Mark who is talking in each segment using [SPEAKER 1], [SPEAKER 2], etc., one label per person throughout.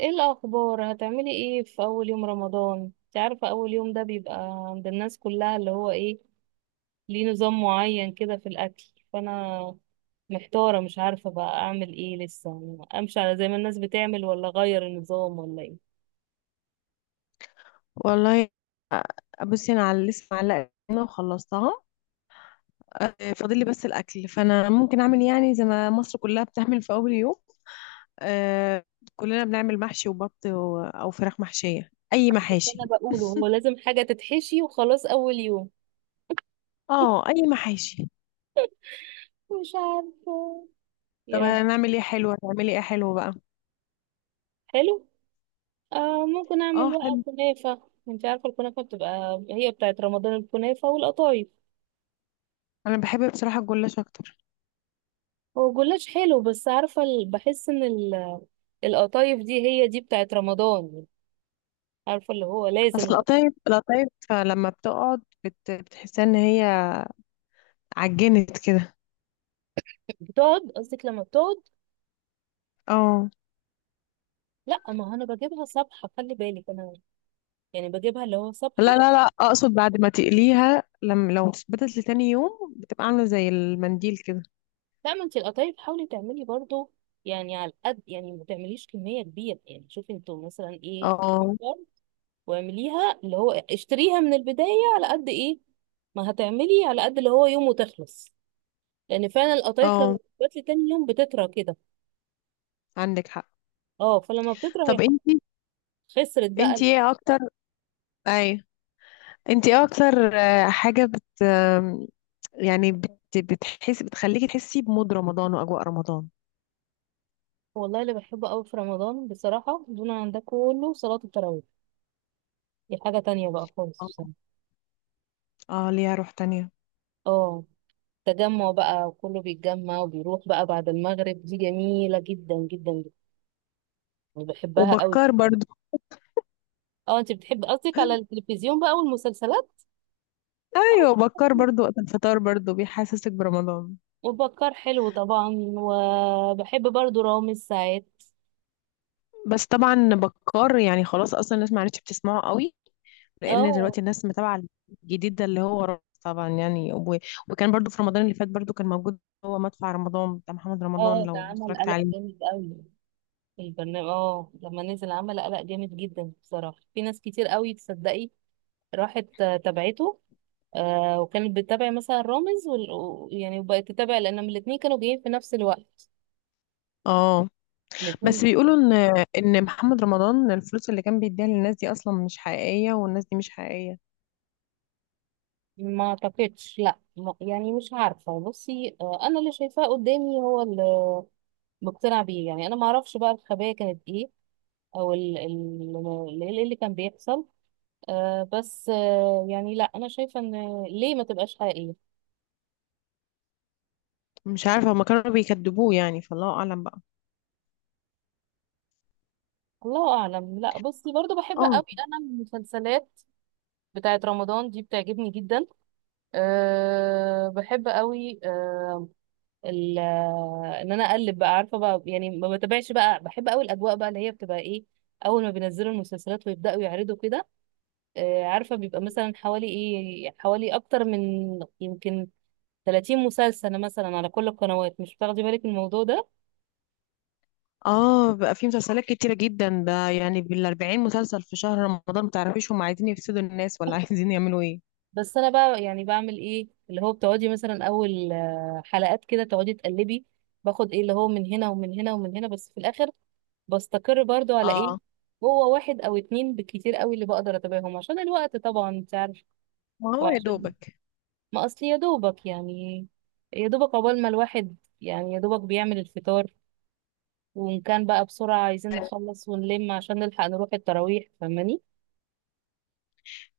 [SPEAKER 1] ايه الاخبار، هتعملي ايه في اول يوم رمضان؟ انت عارفه اول يوم ده بيبقى عند الناس كلها اللي هو ايه، ليه نظام معين كده في الاكل. فانا محتاره، مش عارفه بقى اعمل ايه، لسه امشي على زي ما الناس بتعمل ولا اغير النظام ولا ايه.
[SPEAKER 2] والله، بصي، انا على لسه معلقه هنا وخلصتها. فاضل لي بس الاكل، فانا ممكن اعمل يعني زي ما مصر كلها بتعمل في اول يوم. آه، كلنا بنعمل محشي وبط او فراخ محشيه، اي
[SPEAKER 1] بس انا
[SPEAKER 2] محاشي.
[SPEAKER 1] بقوله هو لازم حاجه تتحشي وخلاص اول يوم.
[SPEAKER 2] اه، اي محاشي.
[SPEAKER 1] مش عارفه
[SPEAKER 2] طب،
[SPEAKER 1] يعني.
[SPEAKER 2] هنعمل ايه حلو؟ هتعملي ايه حلو بقى؟
[SPEAKER 1] حلو. آه، ممكن
[SPEAKER 2] اه،
[SPEAKER 1] اعمل بقى
[SPEAKER 2] حلو.
[SPEAKER 1] كنافه. انت عارفه الكنافه بتبقى هي بتاعت رمضان، الكنافه والقطايف.
[SPEAKER 2] انا بحب بصراحه الجلاش اكتر.
[SPEAKER 1] هو جلاش حلو، بس عارفه بحس ان القطايف دي هي دي بتاعت رمضان. عارفه اللي هو لازم،
[SPEAKER 2] اصل
[SPEAKER 1] لا.
[SPEAKER 2] القطايف، القطايف لما بتقعد بتحسها ان هي عجنت كده.
[SPEAKER 1] بتقعد، قصدك لما بتقعد.
[SPEAKER 2] اه.
[SPEAKER 1] لا، ما هو انا بجيبها صبحه، خلي بالك انا، يعني بجيبها اللي هو
[SPEAKER 2] لا،
[SPEAKER 1] صبحه.
[SPEAKER 2] لا، لا، اقصد بعد ما تقليها، لما لو ثبتت لتاني يوم بتبقى عامله زي المنديل كده.
[SPEAKER 1] لا، ما انت القطايف حاولي تعملي برضو، يعني على قد، يعني ما تعمليش كميه كبيره، يعني شوفي انتوا مثلا ايه،
[SPEAKER 2] اه،
[SPEAKER 1] واعمليها اللي هو اشتريها من البدايه على قد ايه. ما هتعملي على قد اللي هو يوم وتخلص، لان فعلا القطايف لما
[SPEAKER 2] اه،
[SPEAKER 1] بتبات لي تاني يوم بتطرى كده.
[SPEAKER 2] عندك حق.
[SPEAKER 1] اه، فلما بتطرى هي
[SPEAKER 2] طب،
[SPEAKER 1] خلاص،
[SPEAKER 2] انتي
[SPEAKER 1] خسرت بقى.
[SPEAKER 2] انتي ايه اكتر؟ اي انتي ايه اكتر، حاجه بت آم، يعني بتحس، بتخليكي تحسي بمود رمضان واجواء رمضان؟
[SPEAKER 1] والله اللي بحبه قوي في رمضان بصراحة دون عن ده كله صلاة التراويح. دي حاجة تانية بقى خالص بصراحة.
[SPEAKER 2] اه. ليها روح تانية.
[SPEAKER 1] اه، تجمع بقى وكله بيتجمع وبيروح بقى بعد المغرب، دي جميلة جدا جدا جدا. أنا بحبها قوي.
[SPEAKER 2] وبكار برضو.
[SPEAKER 1] اه، انت بتحب قصدك على التلفزيون بقى والمسلسلات. اه
[SPEAKER 2] ايوه، بكار
[SPEAKER 1] طبعاً.
[SPEAKER 2] برضو وقت الفطار برضو بيحسسك برمضان.
[SPEAKER 1] وبكار حلو طبعا، وبحب برضو رامز ساعات.
[SPEAKER 2] بس طبعا بكار، يعني، خلاص اصلا الناس ما عادتش بتسمعه قوي، لان
[SPEAKER 1] اه.
[SPEAKER 2] دلوقتي الناس متابعه الجديد ده اللي هو رامز طبعا، يعني وكان برضو في رمضان اللي فات برضو كان موجود. هو مدفع رمضان بتاع محمد رمضان،
[SPEAKER 1] اه، ده
[SPEAKER 2] لو
[SPEAKER 1] عمل
[SPEAKER 2] اتفرجت
[SPEAKER 1] قلق
[SPEAKER 2] عليه.
[SPEAKER 1] جامد قوي البرنامج، اه لما نزل عمل قلق جامد جدا بصراحة، في ناس كتير قوي تصدقي راحت تابعته. وكانت بتتابع مثلا رامز و يعني وبقت تتابع لأنهم الاتنين كانوا جايين في نفس الوقت،
[SPEAKER 2] اه، بس
[SPEAKER 1] الاتنين.
[SPEAKER 2] بيقولوا ان محمد رمضان الفلوس اللي كان بيديها للناس دي اصلا مش حقيقيه، والناس دي مش حقيقيه.
[SPEAKER 1] ما اعتقدش، لا ما- يعني مش عارفة، بصي آه، أنا اللي شايفاه قدامي هو اللي مقتنع بيه، يعني أنا ما اعرفش بقى الخبايا كانت إيه، أو إيه اللي كان بيحصل. آه بس آه، يعني لا أنا شايفة إن ليه ما تبقاش حقيقية.
[SPEAKER 2] مش عارفه، هما كانوا بيكذبوه يعني، فالله اعلم بقى.
[SPEAKER 1] الله أعلم. لا بصي، برضو بحب قوي
[SPEAKER 2] اه،
[SPEAKER 1] أنا المسلسلات بتاعت رمضان دي، بتعجبني جدا. أه، بحب قوي ال- ان انا اقلب بقى، عارفه بقى يعني ما بتابعش بقى، بحب قوي الاجواء بقى اللي هي بتبقى ايه. اول ما بينزلوا المسلسلات ويبداوا يعرضوا كده، عارفه بيبقى مثلا حوالي ايه، حوالي اكتر من يمكن 30 مسلسل مثلا على كل القنوات، مش بتاخدي بالك من الموضوع ده.
[SPEAKER 2] اه، بقى في مسلسلات كتيره جدا، ده يعني بالاربعين مسلسل في شهر رمضان. متعرفيش هما عايزين يفسدوا الناس، ولا عايزين يعملوا ايه؟
[SPEAKER 1] بس انا بقى يعني بعمل ايه اللي هو بتقعدي مثلا اول حلقات كده تقعدي تقلبي، باخد ايه اللي هو من هنا ومن هنا ومن هنا، بس في الاخر بستقر برضو على ايه،
[SPEAKER 2] اه،
[SPEAKER 1] هو واحد او اتنين بالكتير قوي اللي بقدر اتابعهم عشان الوقت طبعا انت عارف.
[SPEAKER 2] ما هو يا
[SPEAKER 1] وعشان
[SPEAKER 2] دوبك.
[SPEAKER 1] ما اصل يا دوبك يعني، يا دوبك عقبال ما الواحد يعني يا دوبك بيعمل الفطار، وان كان بقى بسرعة عايزين نخلص ونلم عشان نلحق نروح التراويح، فاهماني.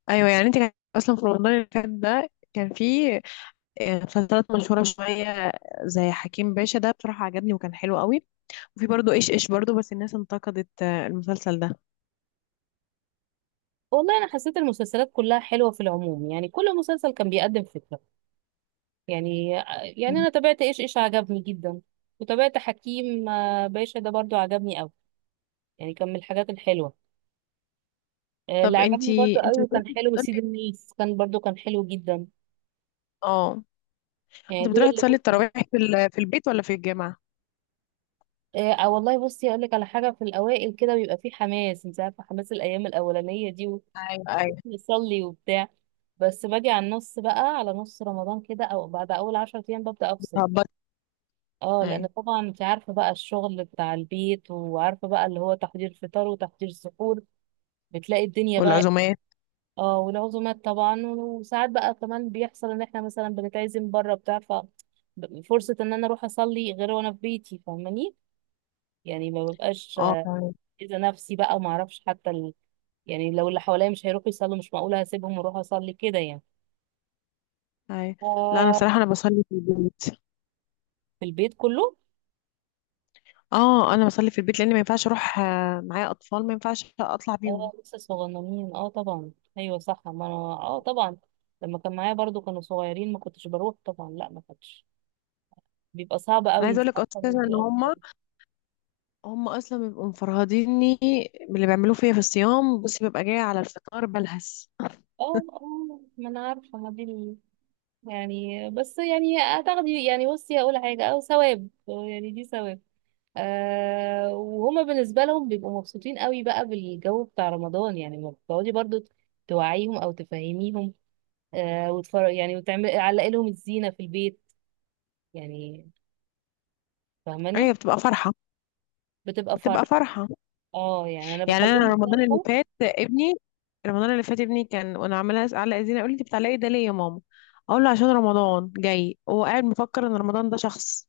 [SPEAKER 2] ايوه، يعني انت كان اصلا في رمضان اللي فات ده كان في مسلسلات مشهوره شويه، زي حكيم باشا، ده بصراحه عجبني وكان حلو قوي. وفي برضه ايش ايش برضه، بس الناس انتقدت المسلسل ده.
[SPEAKER 1] والله انا حسيت المسلسلات كلها حلوة في العموم، يعني كل مسلسل كان بيقدم فكرة. يعني يعني
[SPEAKER 2] مم.
[SPEAKER 1] انا تابعت ايش ايش، عجبني جدا. وتابعت حكيم باشا ده برضو، عجبني قوي، يعني كان من الحاجات الحلوة. اللي
[SPEAKER 2] طب،
[SPEAKER 1] عجبني برضو
[SPEAKER 2] انتي
[SPEAKER 1] قوي
[SPEAKER 2] انتي
[SPEAKER 1] وكان
[SPEAKER 2] بتروحي
[SPEAKER 1] حلو سيد
[SPEAKER 2] تصلي-
[SPEAKER 1] الناس، كان برضو كان حلو جدا.
[SPEAKER 2] اه،
[SPEAKER 1] يعني
[SPEAKER 2] انت
[SPEAKER 1] دول
[SPEAKER 2] بتروحي تصلي التراويح في في البيت ولا في الجامعه؟
[SPEAKER 1] آه. والله بصي اقول لك على حاجه، في الاوائل كده بيبقى فيه حماس، انت عارفه حماس الايام الاولانيه دي،
[SPEAKER 2] ايوه، ايوه.
[SPEAKER 1] ونصلي وبتاع. بس باجي على النص بقى، على نص رمضان كده او بعد اول 10 ايام ببدا افصل.
[SPEAKER 2] بتهبطي؟
[SPEAKER 1] اه، لان
[SPEAKER 2] ايوه.
[SPEAKER 1] طبعا انت عارفه بقى الشغل بتاع البيت، وعارفه بقى اللي هو تحضير فطار وتحضير سحور، بتلاقي الدنيا بقى.
[SPEAKER 2] والعزومات.
[SPEAKER 1] اه، والعزومات طبعا، وساعات بقى كمان بيحصل ان احنا مثلا بنتعزم بره بتاع، فرصة ان انا اروح اصلي غير وانا في بيتي، فاهماني، يعني ما ببقاش،
[SPEAKER 2] اه، تمام.
[SPEAKER 1] اذا نفسي بقى، وما اعرفش حتى يعني لو اللي حواليا مش هيروحوا يصلوا، مش معقولة هسيبهم واروح اصلي كده يعني.
[SPEAKER 2] ايوه. لا، انا
[SPEAKER 1] ف-
[SPEAKER 2] بصراحه انا بصلي في البيت.
[SPEAKER 1] في البيت كله.
[SPEAKER 2] اه، انا بصلي في البيت لان ما ينفعش اروح، معايا اطفال، ما ينفعش اطلع بيهم.
[SPEAKER 1] اه لسه صغننين اه طبعا. ايوه صح، ما انا اه طبعا، لما كان معايا برضو كانوا صغيرين ما كنتش بروح طبعا، لا ما كنتش، بيبقى صعب
[SPEAKER 2] انا
[SPEAKER 1] قوي
[SPEAKER 2] عايزه
[SPEAKER 1] انت
[SPEAKER 2] اقول لك
[SPEAKER 1] عارفه
[SPEAKER 2] اساسا
[SPEAKER 1] إن في.
[SPEAKER 2] ان هم اصلا بيبقوا مفرهديني باللي بيعملوه فيا في الصيام، بس ببقى جايه على الفطار بلهس.
[SPEAKER 1] اه اه، ما انا عارفه، ما دي ال- يعني، بس يعني هتاخدي، يعني بصي هقول حاجه، او ثواب يعني دي ثواب. آه، وهما بالنسبه لهم بيبقوا مبسوطين قوي بقى بالجو بتاع رمضان، يعني ما بتقعدي برضو توعيهم او تفهميهم. آه، وتفر يعني وتعمل علقي لهم الزينه في البيت يعني، فاهماني.
[SPEAKER 2] ايوه، بتبقى فرحه،
[SPEAKER 1] بتبقى
[SPEAKER 2] بتبقى
[SPEAKER 1] فرحه.
[SPEAKER 2] فرحه.
[SPEAKER 1] اه يعني انا
[SPEAKER 2] يعني انا
[SPEAKER 1] بخليهم
[SPEAKER 2] رمضان اللي
[SPEAKER 1] يفرحوا.
[SPEAKER 2] فات ابني رمضان اللي فات ابني كان وانا عماله اعلق زينه، اقول لي: انت بتعلقي ده ليه يا ماما؟ اقول له عشان رمضان جاي. هو قاعد مفكر ان رمضان ده شخص.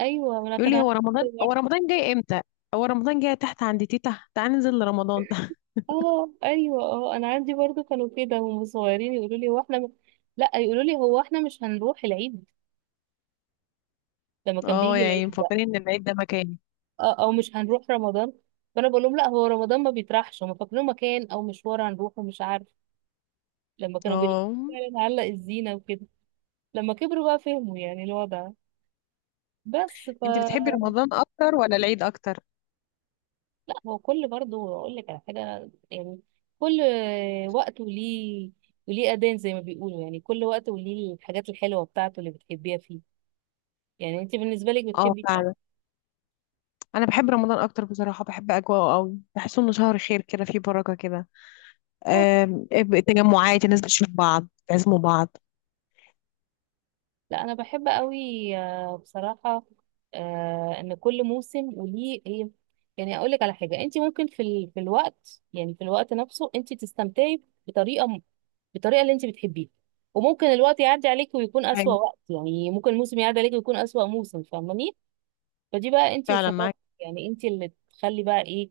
[SPEAKER 1] ايوه ما انا
[SPEAKER 2] يقول
[SPEAKER 1] كان
[SPEAKER 2] لي:
[SPEAKER 1] عارفه كده.
[SPEAKER 2] هو رمضان جاي امتى؟ هو رمضان جاي تحت عند تيتا، تعالى ننزل لرمضان.
[SPEAKER 1] اه ايوه، اه انا عندي برضو كانوا كده وهم صغيرين يقولوا لي هو لا يقولوا لي هو احنا مش هنروح العيد، لما كان
[SPEAKER 2] اه،
[SPEAKER 1] بيجي العيد
[SPEAKER 2] يعني
[SPEAKER 1] بقى.
[SPEAKER 2] مفكرين ان العيد ده مكاني.
[SPEAKER 1] او مش هنروح رمضان. فانا بقول لهم لا، هو رمضان ما بيطرحش، هم فاكرين مكان او مشوار هنروحه مش عارف. لما كانوا بيلاقوا
[SPEAKER 2] اه،
[SPEAKER 1] فعلا علق الزينه وكده، لما كبروا بقى فهموا يعني الوضع. بس ف
[SPEAKER 2] انت بتحبي رمضان اكتر ولا العيد اكتر؟
[SPEAKER 1] لا هو كل، برضو اقول لك على حاجه يعني، كل وقت وليه، وليه اذان زي ما بيقولوا، يعني كل وقت وليه الحاجات الحلوه بتاعته اللي بتحبيها فيه. يعني انت بالنسبه لك
[SPEAKER 2] اه،
[SPEAKER 1] بتحبي ايه أكتر؟
[SPEAKER 2] فعلا. انا بحب رمضان اكتر بصراحه، بحب اجواءه قوي، بحس انه شهر خير كده، فيه بركه كده.
[SPEAKER 1] اه طبعا.
[SPEAKER 2] آم، تجمعات الناس، بتشوف بعض، تعزموا بعض.
[SPEAKER 1] لا انا بحب قوي بصراحه. ان كل موسم وليه ايه. يعني اقول لك على حاجه، انت ممكن في في الوقت، يعني في الوقت نفسه انت تستمتعي بالطريقه اللي انت بتحبيها، وممكن الوقت يعدي عليك ويكون اسوأ
[SPEAKER 2] ايوه،
[SPEAKER 1] وقت، يعني ممكن الموسم يعدي عليك ويكون اسوأ موسم، فاهماني. فدي بقى انت
[SPEAKER 2] فعلا
[SPEAKER 1] وشطارتك،
[SPEAKER 2] معاك.
[SPEAKER 1] يعني انت اللي تخلي بقى ايه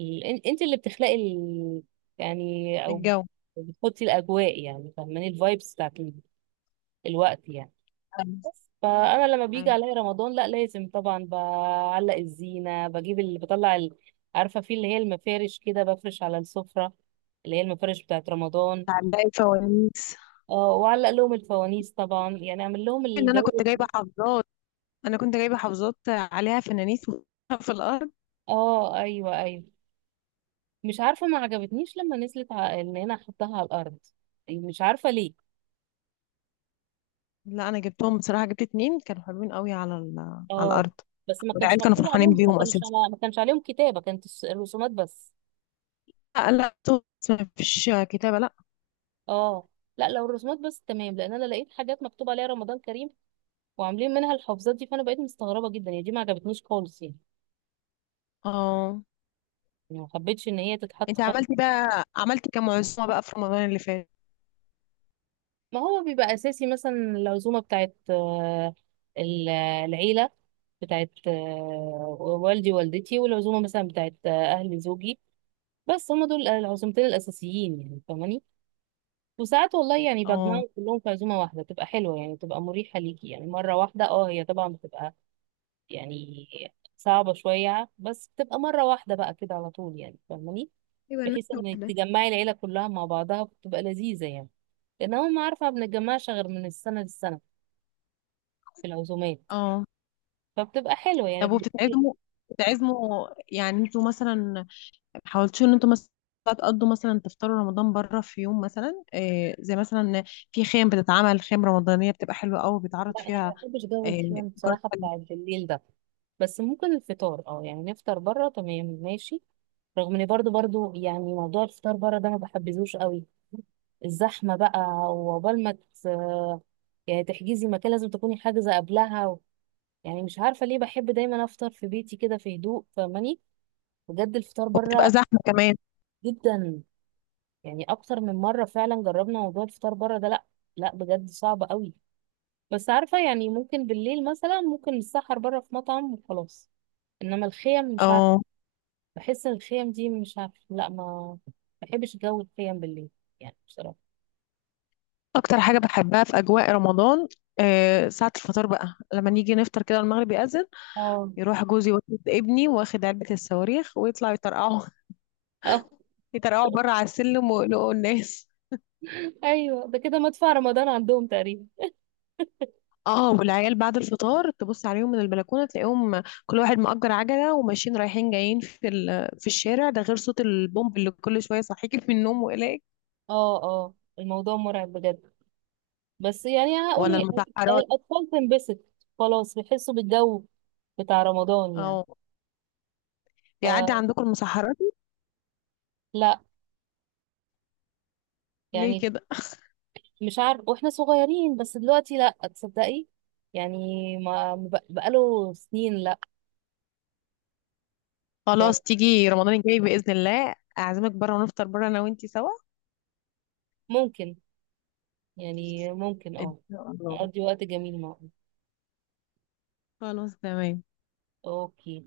[SPEAKER 1] انت اللي بتخلقي يعني، او
[SPEAKER 2] الجو.
[SPEAKER 1] بتحطي الاجواء يعني، فاهماني، الفايبس بتاعت الوقت يعني.
[SPEAKER 2] ايوه،
[SPEAKER 1] بس فانا لما بيجي
[SPEAKER 2] أيوة.
[SPEAKER 1] عليا رمضان، لا لازم طبعا بعلق الزينه، بجيب اللي بطلع عارفه في اللي هي المفارش كده بفرش على السفره، اللي هي المفارش بتاعت رمضان.
[SPEAKER 2] تعلقي الفوانيس.
[SPEAKER 1] اه وعلق لهم الفوانيس طبعا، يعني اعمل لهم
[SPEAKER 2] ان
[SPEAKER 1] الجو ده.
[SPEAKER 2] انا كنت جايبه حافظات عليها فوانيس في الارض.
[SPEAKER 1] اه ايوه ايوه. مش عارفه ما عجبتنيش لما نزلت ان انا احطها على الارض، مش عارفه ليه.
[SPEAKER 2] لا، انا جبتهم بصراحه، جبت اتنين كانوا حلوين قوي على على
[SPEAKER 1] اه
[SPEAKER 2] الارض.
[SPEAKER 1] بس ما كانش
[SPEAKER 2] والعيال كانوا
[SPEAKER 1] مكتوب
[SPEAKER 2] فرحانين
[SPEAKER 1] عليهم، ما
[SPEAKER 2] بيهم
[SPEAKER 1] كانش،
[SPEAKER 2] اساسا.
[SPEAKER 1] ما كانش عليهم كتابه، كانت الرسومات بس.
[SPEAKER 2] لا، لا، ما فيش كتابه، لا.
[SPEAKER 1] اه، لا لو الرسومات بس تمام، لان انا لقيت حاجات مكتوب عليها رمضان كريم، وعاملين منها الحفظات دي، فانا بقيت مستغربه جدا، يعني دي ما عجبتنيش خالص يعني،
[SPEAKER 2] اه،
[SPEAKER 1] يعني ما حبيتش ان هي تتحط
[SPEAKER 2] انت عملتي كام عزومه بقى في رمضان اللي فات؟
[SPEAKER 1] ما هو بيبقى اساسي مثلا العزومه بتاعت ال- العيله بتاعت والدي ووالدتي، والعزومه مثلا بتاعت اهل زوجي، بس هم دول العزومتين الاساسيين يعني، فاهماني. وساعات والله يعني
[SPEAKER 2] اه،
[SPEAKER 1] بجمعهم كلهم في عزومه واحده، تبقى حلوه يعني، تبقى مريحه ليكي يعني مره واحده، اه هي طبعا بتبقى يعني صعبة شوية، بس بتبقى مرة واحدة بقى كده على طول يعني، فاهماني،
[SPEAKER 2] يبقى
[SPEAKER 1] بحيث
[SPEAKER 2] نكتة
[SPEAKER 1] انك
[SPEAKER 2] واحدة.
[SPEAKER 1] تجمعي العيلة كلها مع بعضها، بتبقى لذيذة يعني، لان هم عارفة ما بنتجمعش غير من السنة للسنة في العزومات،
[SPEAKER 2] اه،
[SPEAKER 1] فبتبقى حلوة يعني
[SPEAKER 2] طب، وبتتعزموا يعني انتوا مثلا حاولتوا ان انتوا مثلا تقضوا، مثلا تفطروا رمضان بره في يوم، مثلا إيه، زي مثلا في خيم بتتعمل، خيم رمضانية بتبقى حلوة قوي بيتعرض
[SPEAKER 1] لا انا ما
[SPEAKER 2] فيها
[SPEAKER 1] بحبش جو
[SPEAKER 2] إيه،
[SPEAKER 1] الكلام
[SPEAKER 2] فقرات
[SPEAKER 1] بصراحة
[SPEAKER 2] حلوة.
[SPEAKER 1] بتاع بالليل ده. بس ممكن الفطار اه يعني نفطر بره تمام ماشي، رغم اني برضو برضو يعني موضوع الفطار بره ده ما بحبذوش قوي، الزحمة بقى، وعقبال ما ت- يعني تحجزي مكان لازم تكوني حاجزة قبلها. يعني مش عارفة ليه بحب دايما أفطر في بيتي كده في هدوء، فاهماني، بجد الفطار
[SPEAKER 2] وبتبقى
[SPEAKER 1] بره
[SPEAKER 2] زحمة كمان.
[SPEAKER 1] جدا. يعني أكتر من مرة فعلا جربنا موضوع الفطار بره ده، لأ لأ بجد صعب قوي. بس عارفة يعني ممكن بالليل مثلا ممكن نتسحر بره في مطعم وخلاص، إنما الخيم مش عارفة،
[SPEAKER 2] اه،
[SPEAKER 1] بحس إن الخيم دي مش عارفة لأ، ما بحبش جو الخيم بالليل يعني بصراحة.
[SPEAKER 2] اكتر حاجة بحبها في اجواء رمضان إيه؟ ساعة الفطار بقى، لما نيجي نفطر كده، المغرب يأذن،
[SPEAKER 1] اه
[SPEAKER 2] يروح جوزي واخد ابني واخد علبة الصواريخ ويطلعوا يطرقعوا.
[SPEAKER 1] اه
[SPEAKER 2] يطرقعوا بره على السلم ويقلقوا الناس.
[SPEAKER 1] أيوه ده كده مدفع رمضان عندهم تقريبا.
[SPEAKER 2] اه، والعيال بعد الفطار تبص عليهم من البلكونه تلاقيهم كل واحد مأجر عجله وماشيين رايحين جايين في في الشارع، ده غير صوت البومب اللي كل شويه صحيك من النوم وإليك.
[SPEAKER 1] اه اه الموضوع مرعب بجد. بس يعني
[SPEAKER 2] ولا
[SPEAKER 1] هي
[SPEAKER 2] المسحرات.
[SPEAKER 1] الأطفال تنبسط، خلاص بيحسوا بالجو بتاع رمضان يعني،
[SPEAKER 2] اه، يعدي
[SPEAKER 1] فلا
[SPEAKER 2] عندكم المسحرات؟ ليه
[SPEAKER 1] يعني.
[SPEAKER 2] كده؟
[SPEAKER 1] مش عارف، واحنا صغيرين، بس دلوقتي لا تصدقي يعني ما بقاله سنين لا.
[SPEAKER 2] خلاص، تيجي رمضان الجاي بإذن الله اعزمك بره، ونفطر بره انا وانتي سوا.
[SPEAKER 1] ممكن، يعني ممكن
[SPEAKER 2] ان
[SPEAKER 1] اه
[SPEAKER 2] شاء الله.
[SPEAKER 1] نقضي وقت جميل معه.
[SPEAKER 2] خلاص، تمام.
[SPEAKER 1] اوكي.